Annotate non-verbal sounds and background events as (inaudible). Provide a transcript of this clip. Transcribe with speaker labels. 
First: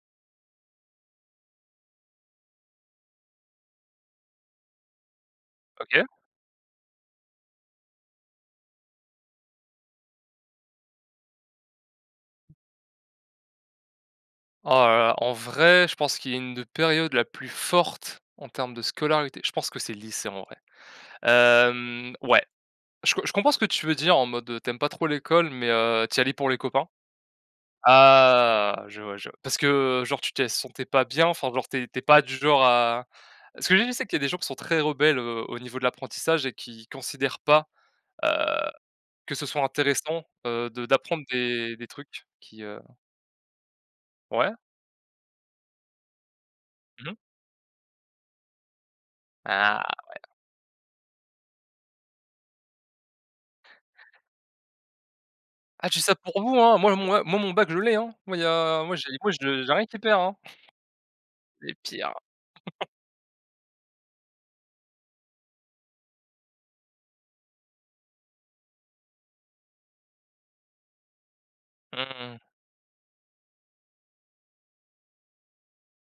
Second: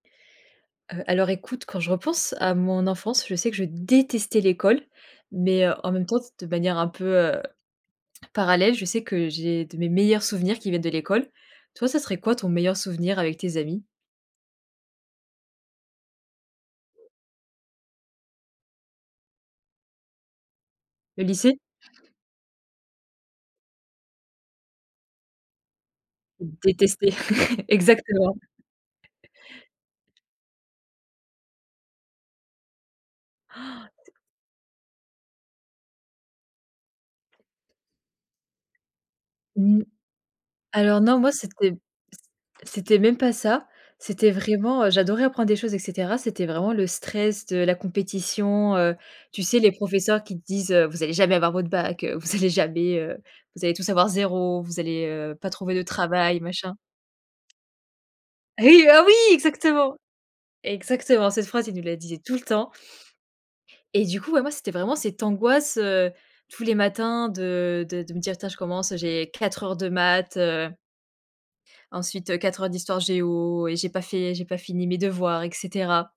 Speaker 1: Heu, alors, écoute, quand je repense à mon enfance, je sais que je détestais l'école. Mais heu, en même
Speaker 2: OK.
Speaker 1: temps, de s manière un peu, heu, parallèle, je sais que j'ai de mes meilleurs souvenirs qui viennent de l'école. Toi, ça serait quoi ton meilleur souvenir avec tes amis?
Speaker 2: Oh là là, en vrai, je pense qu'il y a d une période la plus forte en termes de scolarité, je pense que c'est le lycée, en vrai.
Speaker 1: Le lycée?
Speaker 2: Hem, ouais. Je co je comprends ce que tu veux dire en mode, heu, tu aimes pas trop l'école mais, heu, tu y allais pour les copains
Speaker 1: Détester, (laughs) exactement!
Speaker 2: ah! je vois,
Speaker 1: (laughs)
Speaker 2: je vois. Parce que genre tu tè sentais pas bien enfin genre tu es tu es pas du genre à ce que je dis je
Speaker 1: (gasps)
Speaker 2: sais
Speaker 1: T
Speaker 2: qu'il y a des gens qui sont très rebelles, heu, au niveau de l'apprentissage et qui considèrent pas, heu, que ce soit
Speaker 1: Mmh.
Speaker 2: intéressant, heu, de
Speaker 1: Alors non,
Speaker 2: d'apprendre
Speaker 1: moi, c'était
Speaker 2: des des
Speaker 1: c
Speaker 2: trucs qui, heu
Speaker 1: c'était même pas ça. C'était
Speaker 2: Ouais.
Speaker 1: vraiment, heu, j'adorais apprendre des choses et cetera. C'était vraiment le
Speaker 2: Mmh mh.
Speaker 1: stress de la compétition, heu, tu sais, les
Speaker 2: Ah ouais!
Speaker 1: professeurs qui te disent: «Heu vous allez jamais avoir votre bac. Heu, vous allez jamais, heu vous allez tous avoir 0. Vous allez, heu, pas trouver de
Speaker 2: «Ah je dis ça
Speaker 1: travail»,
Speaker 2: pour vous,
Speaker 1: machin.
Speaker 2: hein! Moi, moi, moi, mon bac je l'ai, hein, moi, il y a
Speaker 1: Hey!
Speaker 2: moi,
Speaker 1: Oh
Speaker 2: j'ai,
Speaker 1: oui!
Speaker 2: moi, je j'ai rien
Speaker 1: Exactement!
Speaker 2: qui perd, hein!».
Speaker 1: Exactement, cette phrase, il
Speaker 2: Les
Speaker 1: nous la
Speaker 2: pires.
Speaker 1: disait tout le temps.
Speaker 2: (laughs)
Speaker 1: Et du coup, bah moi, c'était vraiment cette angoisse, heu, tous les matins de de de me dire: «Tiens, je commence, j'ai 4 heures de maths, heu»
Speaker 2: Mmh
Speaker 1: «ensuite, heu,
Speaker 2: mh.
Speaker 1: 4 heures d'histoire-géo et j'ai pas fait j'ai pas fini mes devoirs» et cetera.